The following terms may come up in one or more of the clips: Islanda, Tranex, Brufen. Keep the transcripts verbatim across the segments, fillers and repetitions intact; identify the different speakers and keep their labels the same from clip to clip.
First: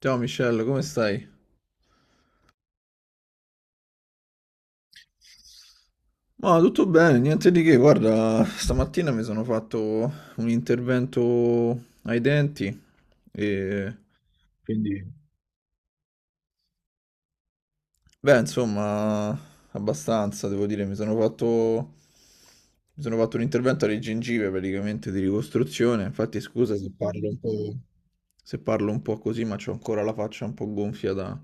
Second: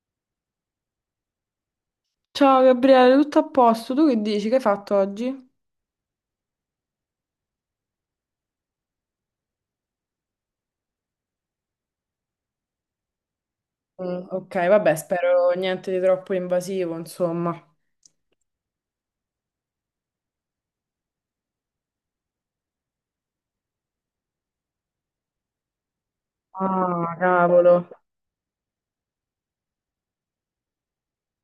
Speaker 1: Ciao Michelle, come stai?
Speaker 2: Ciao Gabriele, tutto a posto? Tu che dici? Che hai fatto oggi?
Speaker 1: Ma tutto bene, niente di che. Guarda, stamattina mi sono fatto un intervento ai denti e
Speaker 2: Mm, ok, vabbè,
Speaker 1: quindi,
Speaker 2: spero niente di troppo invasivo, insomma.
Speaker 1: beh, insomma, abbastanza, devo dire, mi sono fatto mi sono fatto un intervento alle gengive praticamente di ricostruzione. Infatti, scusa se
Speaker 2: Ah,
Speaker 1: parlo un
Speaker 2: cavolo.
Speaker 1: po' se parlo un po' così, ma c'ho ancora la faccia un po' gonfia da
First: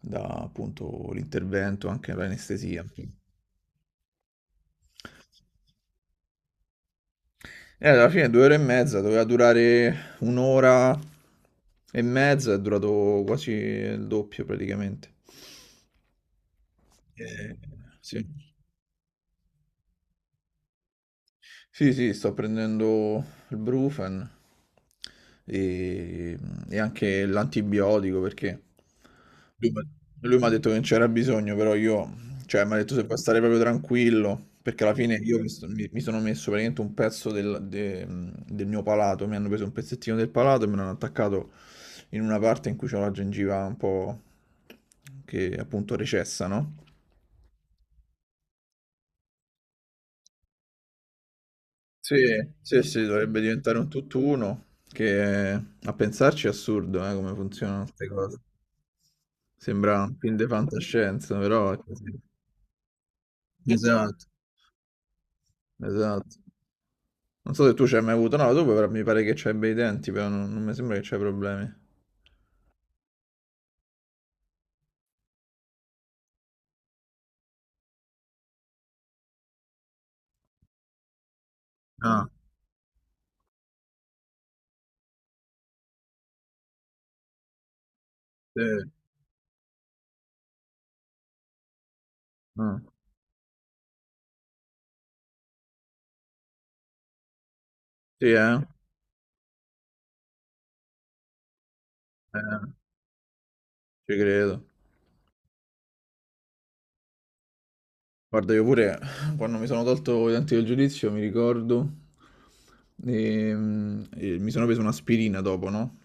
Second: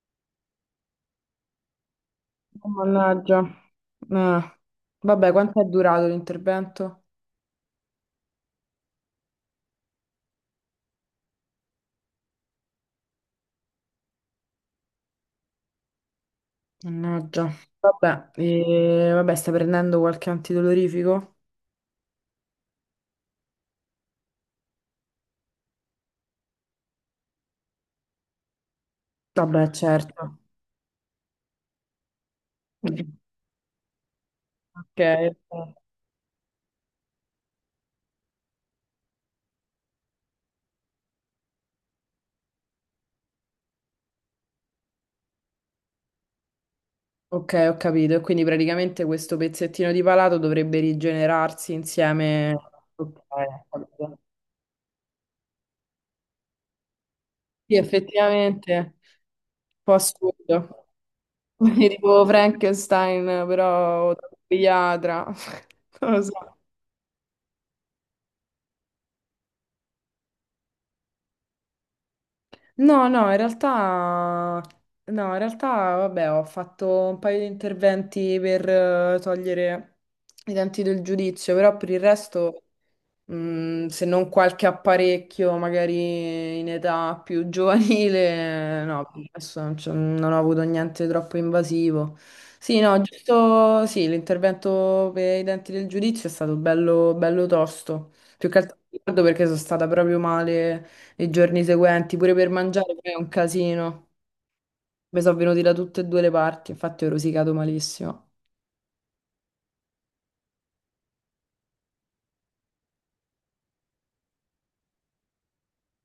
Speaker 1: da appunto l'intervento, anche
Speaker 2: Oh,
Speaker 1: l'anestesia.
Speaker 2: mannaggia. Ah. Vabbè, quanto è durato l'intervento?
Speaker 1: E alla fine due ore e mezza, doveva durare un'ora e mezza, è durato quasi il doppio praticamente.
Speaker 2: Mannaggia.
Speaker 1: Eh, sì.
Speaker 2: Vabbè, e- vabbè, stai prendendo qualche antidolorifico?
Speaker 1: Sì, sì, sto prendendo il Brufen e, e anche l'antibiotico perché lui,
Speaker 2: Vabbè,
Speaker 1: m'ha-
Speaker 2: certo.
Speaker 1: lui mi ha detto che non c'era bisogno, però io, cioè, mi ha detto se puoi stare proprio tranquillo, perché alla
Speaker 2: Ok.
Speaker 1: fine io mi, sto- mi- mi sono messo praticamente un pezzo del, de- del mio palato, mi hanno preso un pezzettino del palato e me l'hanno attaccato in una parte in cui c'ho la gengiva un po' che appunto recessa, no?
Speaker 2: Ok, ho capito. E quindi praticamente questo pezzettino di palato dovrebbe rigenerarsi
Speaker 1: Sì,
Speaker 2: insieme.
Speaker 1: sì, sì,
Speaker 2: Ok,
Speaker 1: dovrebbe
Speaker 2: ho
Speaker 1: diventare un
Speaker 2: capito.
Speaker 1: tutt'uno, che a pensarci è assurdo, eh, come
Speaker 2: Sì,
Speaker 1: funzionano queste cose.
Speaker 2: effettivamente, un po'
Speaker 1: Sembra un film di
Speaker 2: assurdo.
Speaker 1: fantascienza, però è così.
Speaker 2: Tipo Frankenstein, però
Speaker 1: Esatto,
Speaker 2: da pediatra. Non lo so.
Speaker 1: esatto. Non so se tu ci hai mai avuto, no, tu però mi pare che c'hai bei denti, però non, non mi sembra che c'hai problemi.
Speaker 2: No, no, in realtà, no, in realtà, vabbè, ho fatto un paio di interventi per eh, togliere i denti del giudizio, però per il
Speaker 1: Ah,
Speaker 2: resto. Mm, se non qualche apparecchio magari in età più
Speaker 1: sì,
Speaker 2: giovanile, no, adesso non, c'ho- non ho avuto niente troppo invasivo. Sì,
Speaker 1: ah.
Speaker 2: no, giusto, sì, l'intervento per i denti del giudizio è stato bello, bello tosto.
Speaker 1: Sì,
Speaker 2: Più
Speaker 1: eh?
Speaker 2: che altro mi ricordo perché sono stata proprio male i giorni seguenti, pure
Speaker 1: Eh,
Speaker 2: per mangiare poi è un casino.
Speaker 1: ci credo.
Speaker 2: Mi sono venuti da tutte e due le parti, infatti ho rosicato malissimo.
Speaker 1: Guarda, io pure quando mi sono tolto i denti del giudizio, mi ricordo, ehm, e mi sono preso un'aspirina dopo, no?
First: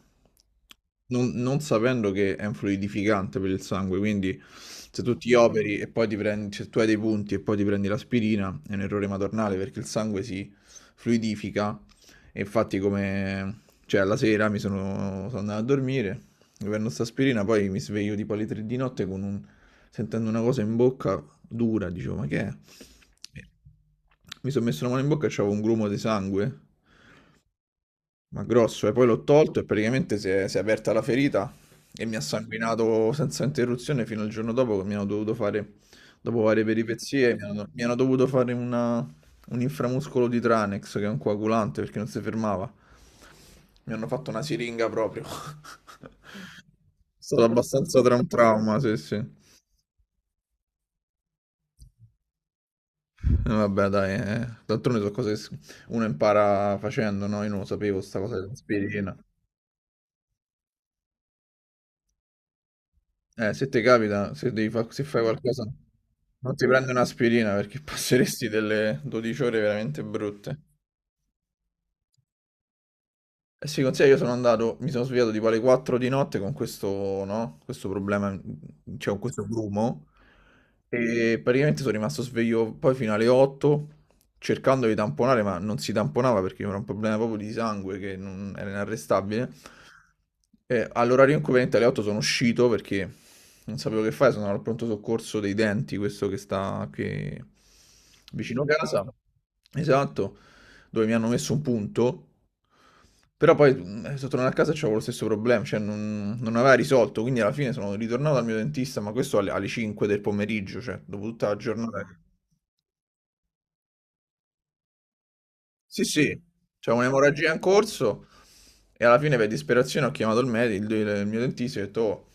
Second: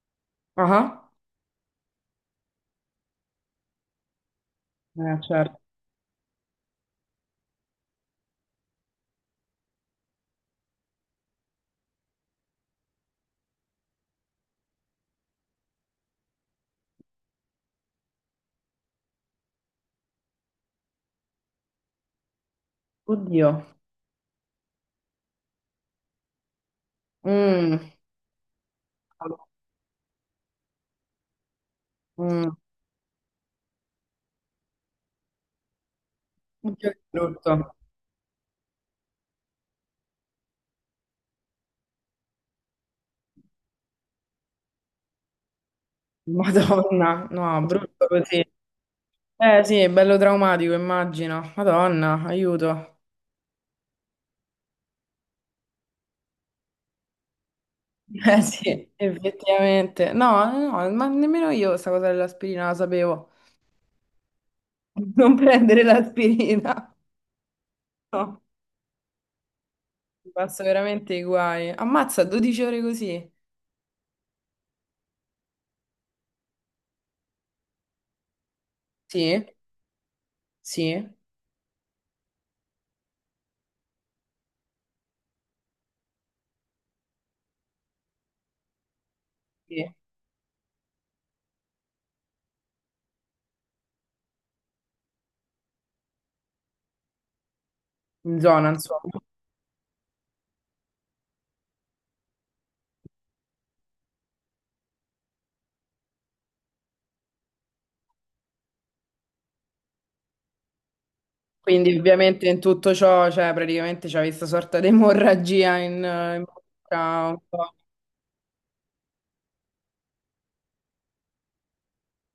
Speaker 2: Ah,
Speaker 1: non, non sapendo che è un fluidificante per il sangue, quindi se
Speaker 2: ah.
Speaker 1: tu
Speaker 2: Eh,
Speaker 1: ti Mm.
Speaker 2: certo.
Speaker 1: operi e poi ti prendi, se tu hai dei punti e poi ti prendi l'aspirina, è un errore madornale perché il sangue si fluidifica e infatti come, cioè alla sera mi sono, sono andato a dormire, mi prendo questa aspirina, poi mi sveglio tipo alle tre di notte con un, sentendo una cosa in bocca dura, dicevo ma che è?
Speaker 2: Oddio.
Speaker 1: Mi sono messo la mano in bocca e c'avevo un grumo di sangue
Speaker 2: Mm.
Speaker 1: ma grosso, e poi l'ho tolto e praticamente si è, si è aperta la ferita e mi ha
Speaker 2: Mm.
Speaker 1: sanguinato senza interruzione fino al giorno dopo che mi hanno dovuto fare, dopo varie
Speaker 2: Oddio, che
Speaker 1: peripezie, mi hanno,
Speaker 2: brutto.
Speaker 1: mi hanno dovuto fare una- un inframuscolo di Tranex che è un coagulante perché non si fermava. Mi hanno fatto una siringa proprio. È
Speaker 2: Madonna,
Speaker 1: stato
Speaker 2: no,
Speaker 1: abbastanza
Speaker 2: brutto
Speaker 1: tra un
Speaker 2: così.
Speaker 1: trauma, sì, sì. Eh,
Speaker 2: Eh sì, è bello traumatico, immagino. Madonna, aiuto.
Speaker 1: vabbè, dai, eh. D'altronde sono cose che s- uno impara facendo, no? Io non lo sapevo, sta cosa
Speaker 2: Eh sì,
Speaker 1: dell'aspirina.
Speaker 2: effettivamente. No, no, ma nemmeno io sta cosa dell'aspirina la sapevo.
Speaker 1: Eh, se ti capita, se devi fa- se fai
Speaker 2: Non
Speaker 1: qualcosa,
Speaker 2: prendere
Speaker 1: non ti prendi
Speaker 2: l'aspirina.
Speaker 1: un'aspirina perché
Speaker 2: No,
Speaker 1: passeresti delle dodici ore veramente
Speaker 2: mi
Speaker 1: brutte.
Speaker 2: passo veramente i guai. Ammazza, dodici ore così.
Speaker 1: Eh sì, consiglia, io sono andato, mi sono svegliato tipo alle quattro di notte con questo, no? Questo problema, cioè con questo
Speaker 2: Sì,
Speaker 1: grumo,
Speaker 2: sì,
Speaker 1: e praticamente sono rimasto sveglio poi fino alle otto, cercando di tamponare, ma non si tamponava perché era un problema proprio di sangue che non- era inarrestabile.
Speaker 2: sì.
Speaker 1: E all'orario inconveniente alle otto sono uscito perché non sapevo che fare, sono andato al pronto soccorso dei denti, questo che sta qui
Speaker 2: In
Speaker 1: vicino
Speaker 2: zona,
Speaker 1: casa.
Speaker 2: insomma.
Speaker 1: Esatto, dove mi hanno messo un punto, però poi mm, sono tornato a casa e c'avevo lo stesso problema, cioè non, non aveva risolto, quindi alla fine sono ritornato dal mio dentista, ma questo alle, alle cinque del pomeriggio, cioè dopo tutta la
Speaker 2: Quindi
Speaker 1: giornata.
Speaker 2: ovviamente in tutto ciò, cioè praticamente c'è questa sorta di emorragia in,
Speaker 1: Sì, sì,
Speaker 2: in
Speaker 1: c'è
Speaker 2: bocca un
Speaker 1: un'emorragia in
Speaker 2: po'.
Speaker 1: corso e alla fine per disperazione ho chiamato il medico, il, il mio dentista e ho detto, "Oh,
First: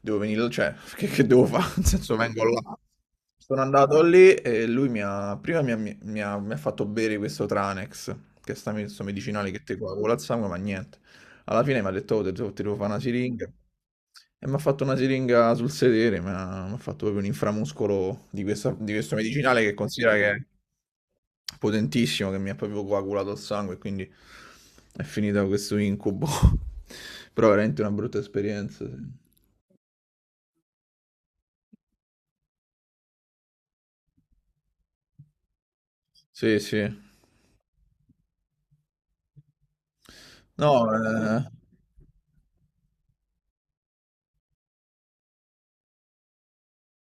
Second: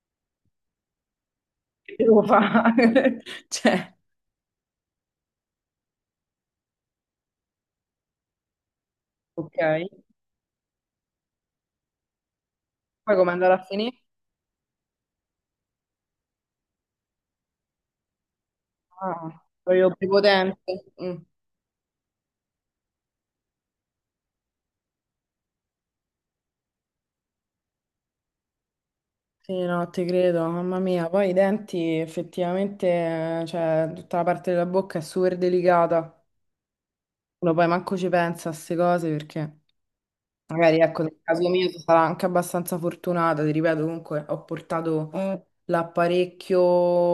Speaker 1: devo venire, cioè, che, che devo fare? Nel
Speaker 2: Che
Speaker 1: senso,
Speaker 2: devo
Speaker 1: vengo là.
Speaker 2: fare?
Speaker 1: Sono
Speaker 2: Cioè,
Speaker 1: andato lì e lui mi ha, prima mi ha, mi ha- mi ha fatto bere questo Tranex, che è sta- sto medicinale
Speaker 2: ok.
Speaker 1: che ti coagula il sangue, ma niente. Alla fine mi ha detto, oh, te- te- ti devo fare una
Speaker 2: Poi come
Speaker 1: siringa.
Speaker 2: andare a finire?
Speaker 1: E mi ha fatto una siringa sul sedere, mi ha, mi ha fatto proprio un inframuscolo di questa- di questo
Speaker 2: Ah,
Speaker 1: medicinale che
Speaker 2: proprio
Speaker 1: considera che è
Speaker 2: prepotente. Mm.
Speaker 1: potentissimo, che mi ha proprio coagulato il sangue, e quindi è finita questo incubo. Però veramente una brutta esperienza.
Speaker 2: Sì, no, ti credo, mamma mia. Poi i denti, effettivamente, eh, cioè, tutta la parte della bocca è super delicata.
Speaker 1: Sì, sì. Sì.
Speaker 2: Uno poi manco ci pensa a queste cose perché
Speaker 1: No,
Speaker 2: magari, ecco, nel
Speaker 1: eh,
Speaker 2: caso mio sono stata anche abbastanza fortunata. Ti ripeto, comunque, ho portato. Mm. L'apparecchio,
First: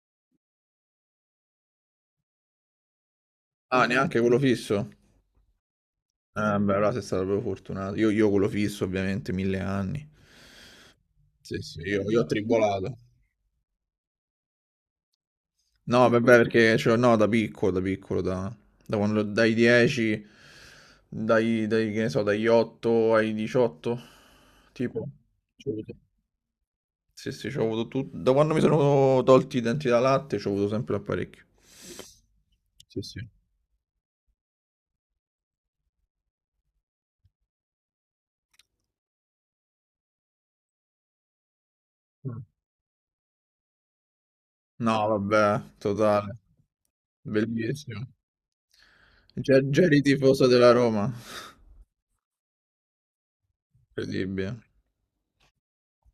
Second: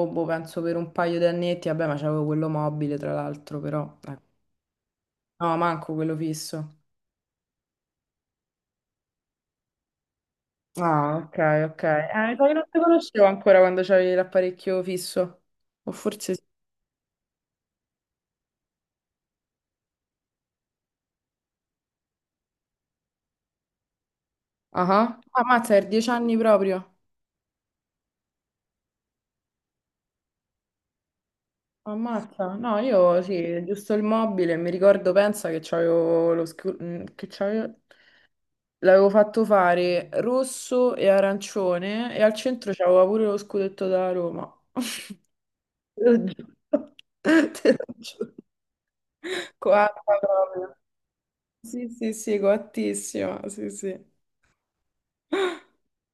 Speaker 2: boh, penso per un paio di annetti. Vabbè, ma c'avevo quello mobile, tra l'altro,
Speaker 1: ah,
Speaker 2: però,
Speaker 1: neanche
Speaker 2: ecco.
Speaker 1: quello fisso.
Speaker 2: No, manco quello
Speaker 1: Eh, beh,
Speaker 2: fisso.
Speaker 1: allora sei stato proprio fortunato. Io, io quello fisso, ovviamente, mille anni.
Speaker 2: Ah, ok,
Speaker 1: Sì, sì,
Speaker 2: ok.
Speaker 1: io,
Speaker 2: Eh,
Speaker 1: io ho
Speaker 2: sai che non ti
Speaker 1: tribolato.
Speaker 2: conoscevo ancora quando c'avevi l'apparecchio fisso. O
Speaker 1: No, vabbè,
Speaker 2: forse sì.
Speaker 1: perché cioè, no, da piccolo, da piccolo, da, da quando, dai dieci, dai, dai, che ne so, dagli otto ai diciotto,
Speaker 2: Ah,
Speaker 1: tipo.
Speaker 2: ah.
Speaker 1: C'ho
Speaker 2: Ammazza, per
Speaker 1: avuto-
Speaker 2: dieci anni proprio.
Speaker 1: Sì, sì, c'ho avuto tutto. Da quando mi sono tolti i denti da latte, c'ho avuto sempre l'apparecchio.
Speaker 2: Ammazza. No,
Speaker 1: Sì,
Speaker 2: io
Speaker 1: sì.
Speaker 2: sì, giusto il mobile. Mi ricordo, pensa che c'avevo lo scu- mm, che c'avevo... L'avevo fatto fare rosso e arancione e al centro c'aveva pure lo scudetto da Roma.
Speaker 1: No, vabbè,
Speaker 2: Te lo
Speaker 1: totale.
Speaker 2: giuro. Te lo
Speaker 1: Bellissimo.
Speaker 2: giuro.
Speaker 1: Già, già
Speaker 2: Coatta
Speaker 1: eri tifoso della
Speaker 2: proprio.
Speaker 1: Roma.
Speaker 2: Sì, sì, sì, coattissima. Sì, sì.
Speaker 1: Incredibile.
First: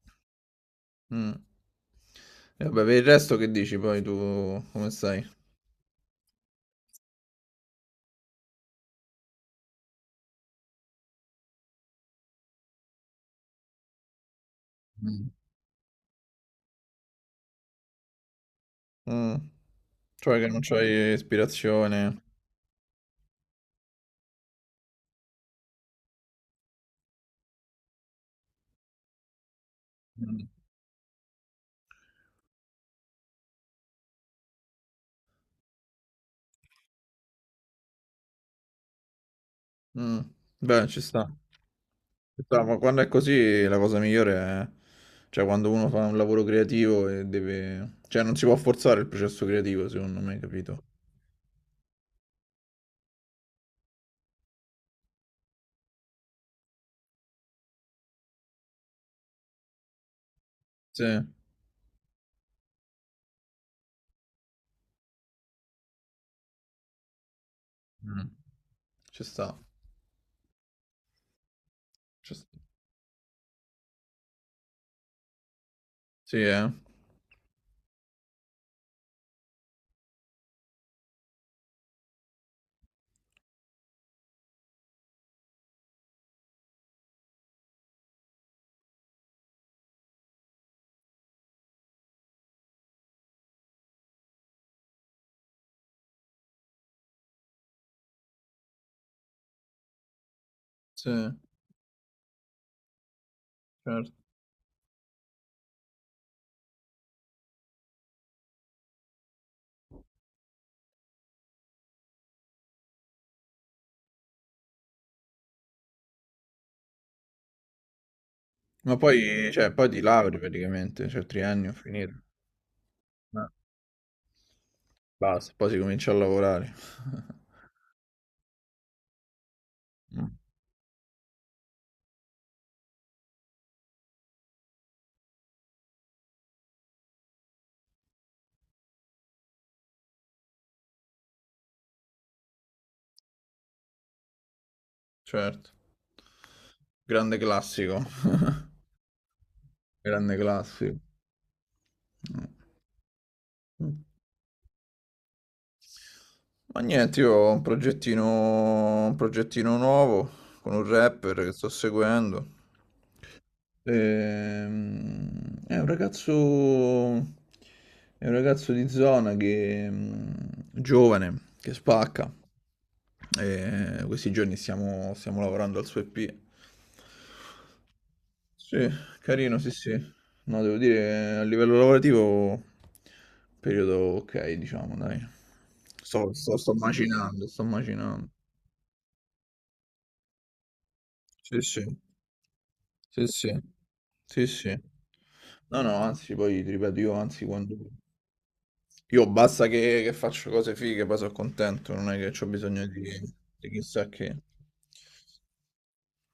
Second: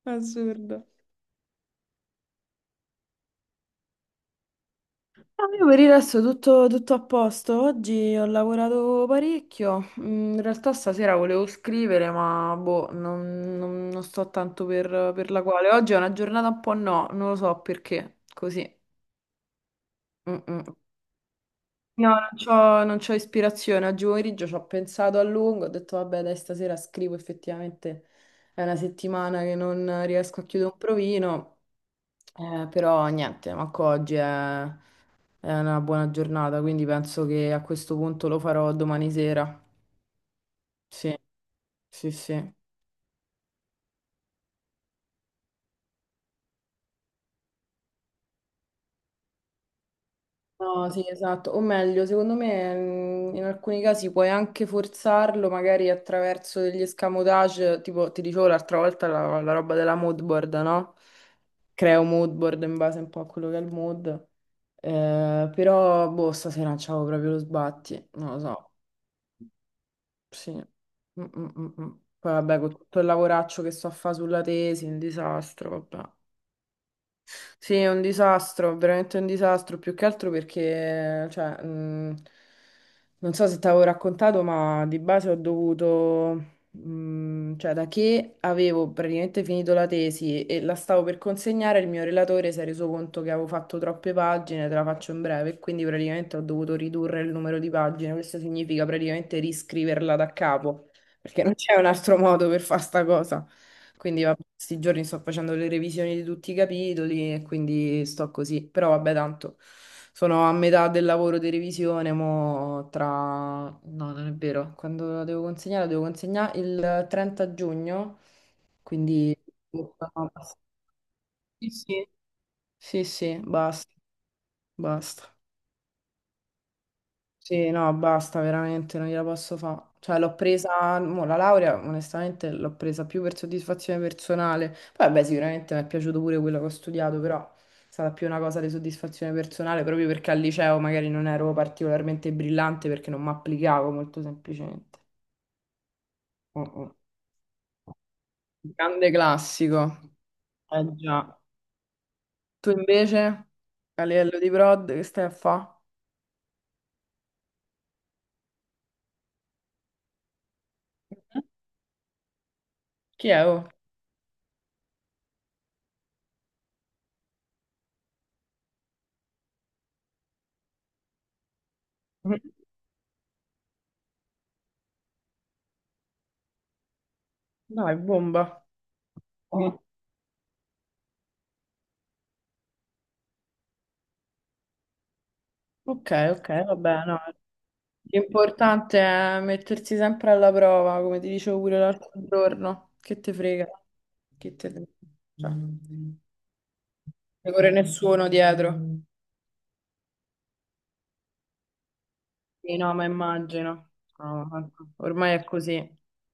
Speaker 2: Assurdo.
Speaker 1: Mm. E vabbè, per il resto che dici poi tu, come stai?
Speaker 2: No, io per il resto tutto, tutto a posto. Oggi ho lavorato parecchio. Mm, in realtà stasera volevo scrivere, ma boh, non, non- non sto tanto per, per la quale. Oggi è una giornata un po' no, non lo so perché. Così.
Speaker 1: Mh. Cioè
Speaker 2: Mm,
Speaker 1: che non
Speaker 2: mm.
Speaker 1: c'hai
Speaker 2: No,
Speaker 1: ispirazione.
Speaker 2: non c'ho, non c'ho ispirazione. Oggi pomeriggio ci ho pensato a lungo. Ho detto, vabbè, dai, stasera scrivo. Effettivamente è una settimana che non riesco a
Speaker 1: Mh.
Speaker 2: chiudere un provino. Eh, però niente, manco oggi è, è una buona giornata, quindi penso che a questo punto lo farò domani sera.
Speaker 1: Mh. Beh, ci
Speaker 2: Sì,
Speaker 1: sta.
Speaker 2: sì,
Speaker 1: Ci
Speaker 2: sì.
Speaker 1: sta, ma quando è così la cosa migliore è cioè quando uno fa un lavoro creativo e deve cioè non si può forzare il processo creativo secondo me, capito?
Speaker 2: No, sì, esatto. O meglio, secondo me mm, in alcuni casi puoi anche forzarlo, magari attraverso degli escamotage, tipo ti dicevo l'altra volta la, la roba della mood board, no?
Speaker 1: Sì.
Speaker 2: Creo mood board in base un po' a quello che è il mood. Eh, però, boh, stasera non c'avevo proprio lo sbatti,
Speaker 1: Mh.
Speaker 2: non lo so.
Speaker 1: Ci sta,
Speaker 2: Sì. Mm, mm, mm, mm. Poi
Speaker 1: ci sta.
Speaker 2: vabbè, con tutto il lavoraccio che sto a fare sulla tesi, un disastro, vabbè.
Speaker 1: Sì, eh.
Speaker 2: Sì, è un disastro, veramente un disastro, più che altro perché, cioè, mh, non so se ti avevo raccontato, ma di base ho dovuto, mh, cioè, da che avevo praticamente finito la tesi e la stavo per consegnare, il mio relatore si è reso conto che avevo fatto troppe pagine, te la faccio in breve, e quindi praticamente ho dovuto ridurre il numero di pagine. Questo significa praticamente riscriverla da capo,
Speaker 1: Sì,
Speaker 2: perché non c'è un altro modo per fare sta cosa.
Speaker 1: certo.
Speaker 2: Quindi vabbè, questi giorni sto facendo le revisioni di tutti i capitoli e quindi sto così. Però vabbè, tanto sono a metà del lavoro di revisione, mo tra... No, non è vero, quando la devo consegnare, la devo consegnare il trenta giugno,
Speaker 1: Ma
Speaker 2: quindi...
Speaker 1: poi cioè poi ti lauri praticamente, cioè
Speaker 2: Sì,
Speaker 1: triennio
Speaker 2: sì.
Speaker 1: finito.
Speaker 2: Sì, sì,
Speaker 1: Eh.
Speaker 2: basta, basta.
Speaker 1: Basta, poi si comincia a lavorare.
Speaker 2: Sì, no, basta, veramente, non gliela posso fare. Cioè,
Speaker 1: Mh.
Speaker 2: l'ho presa, mo, la laurea, onestamente, l'ho presa più per soddisfazione personale. Poi, vabbè, sicuramente mi è piaciuto pure quello che ho studiato, però è stata più una cosa di soddisfazione personale, proprio perché al liceo magari non ero particolarmente brillante perché non mi applicavo molto semplicemente.
Speaker 1: Certo.
Speaker 2: Oh, oh.
Speaker 1: Grande classico.
Speaker 2: Grande classico.
Speaker 1: Grande
Speaker 2: Eh
Speaker 1: classico.
Speaker 2: già. Tu invece,
Speaker 1: Mm.
Speaker 2: a livello di prod, che stai a fare?
Speaker 1: Ma niente, io ho un progettino, un progettino nuovo con un rapper che sto seguendo.
Speaker 2: Chi è? Oh?
Speaker 1: Ehm, è un ragazzo, è un ragazzo di zona che, mm, giovane, che spacca. E questi giorni stiamo, stiamo lavorando al suo E P.
Speaker 2: Dai, bomba.
Speaker 1: Sì, carino, sì, sì. No, devo dire, che a livello lavorativo, periodo ok, diciamo, dai.
Speaker 2: Ok,
Speaker 1: Sto,
Speaker 2: ok,
Speaker 1: sto, sto
Speaker 2: vabbè, no.
Speaker 1: macinando, sto macinando.
Speaker 2: L'importante è mettersi sempre alla prova, come ti dicevo
Speaker 1: Sì,
Speaker 2: pure
Speaker 1: sì,
Speaker 2: l'altro giorno. Che
Speaker 1: sì,
Speaker 2: te
Speaker 1: sì,
Speaker 2: frega?
Speaker 1: sì,
Speaker 2: Che te...
Speaker 1: sì.
Speaker 2: Cioè, non
Speaker 1: No, no, anzi, poi ti ripeto, io anzi,
Speaker 2: ti corre
Speaker 1: quando...
Speaker 2: nessuno dietro.
Speaker 1: Io basta che, che faccio cose fighe, poi sono contento, non è che ho
Speaker 2: Sì,
Speaker 1: bisogno
Speaker 2: no,
Speaker 1: di,
Speaker 2: ma
Speaker 1: di
Speaker 2: immagino.
Speaker 1: chissà che.
Speaker 2: No, ma ormai è così.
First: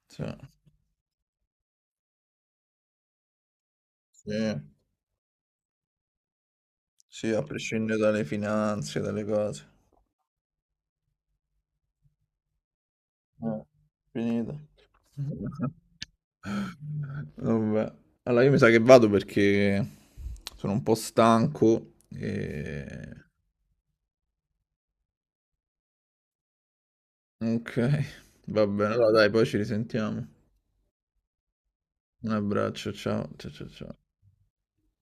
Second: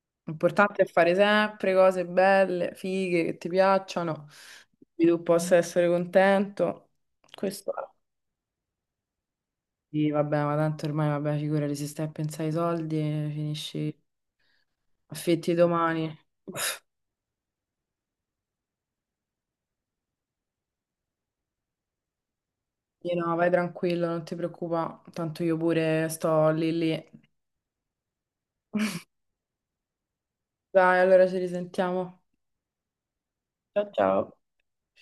Speaker 1: Sì,
Speaker 2: L'importante è fare sempre cose belle, fighe, che ti piacciono,
Speaker 1: sì,
Speaker 2: di cui tu possa essere contento.
Speaker 1: sì, a
Speaker 2: Questo è.
Speaker 1: prescindere dalle finanze, dalle cose.
Speaker 2: Sì, vabbè, ma tanto ormai, vabbè, figurati, se stai a pensare ai soldi, eh,
Speaker 1: Eh,
Speaker 2: finisci
Speaker 1: finito.
Speaker 2: affetti domani.
Speaker 1: Vabbè. Allora io mi sa che vado perché sono un po' stanco e...
Speaker 2: Sì, no, vai tranquillo, non ti preoccupa, tanto io pure sto lì lì.
Speaker 1: Ok, va bene, allora dai, poi ci risentiamo.
Speaker 2: Dai, allora ci risentiamo.
Speaker 1: Un abbraccio, ciao, ciao, ciao,
Speaker 2: Ciao
Speaker 1: ciao.
Speaker 2: ciao.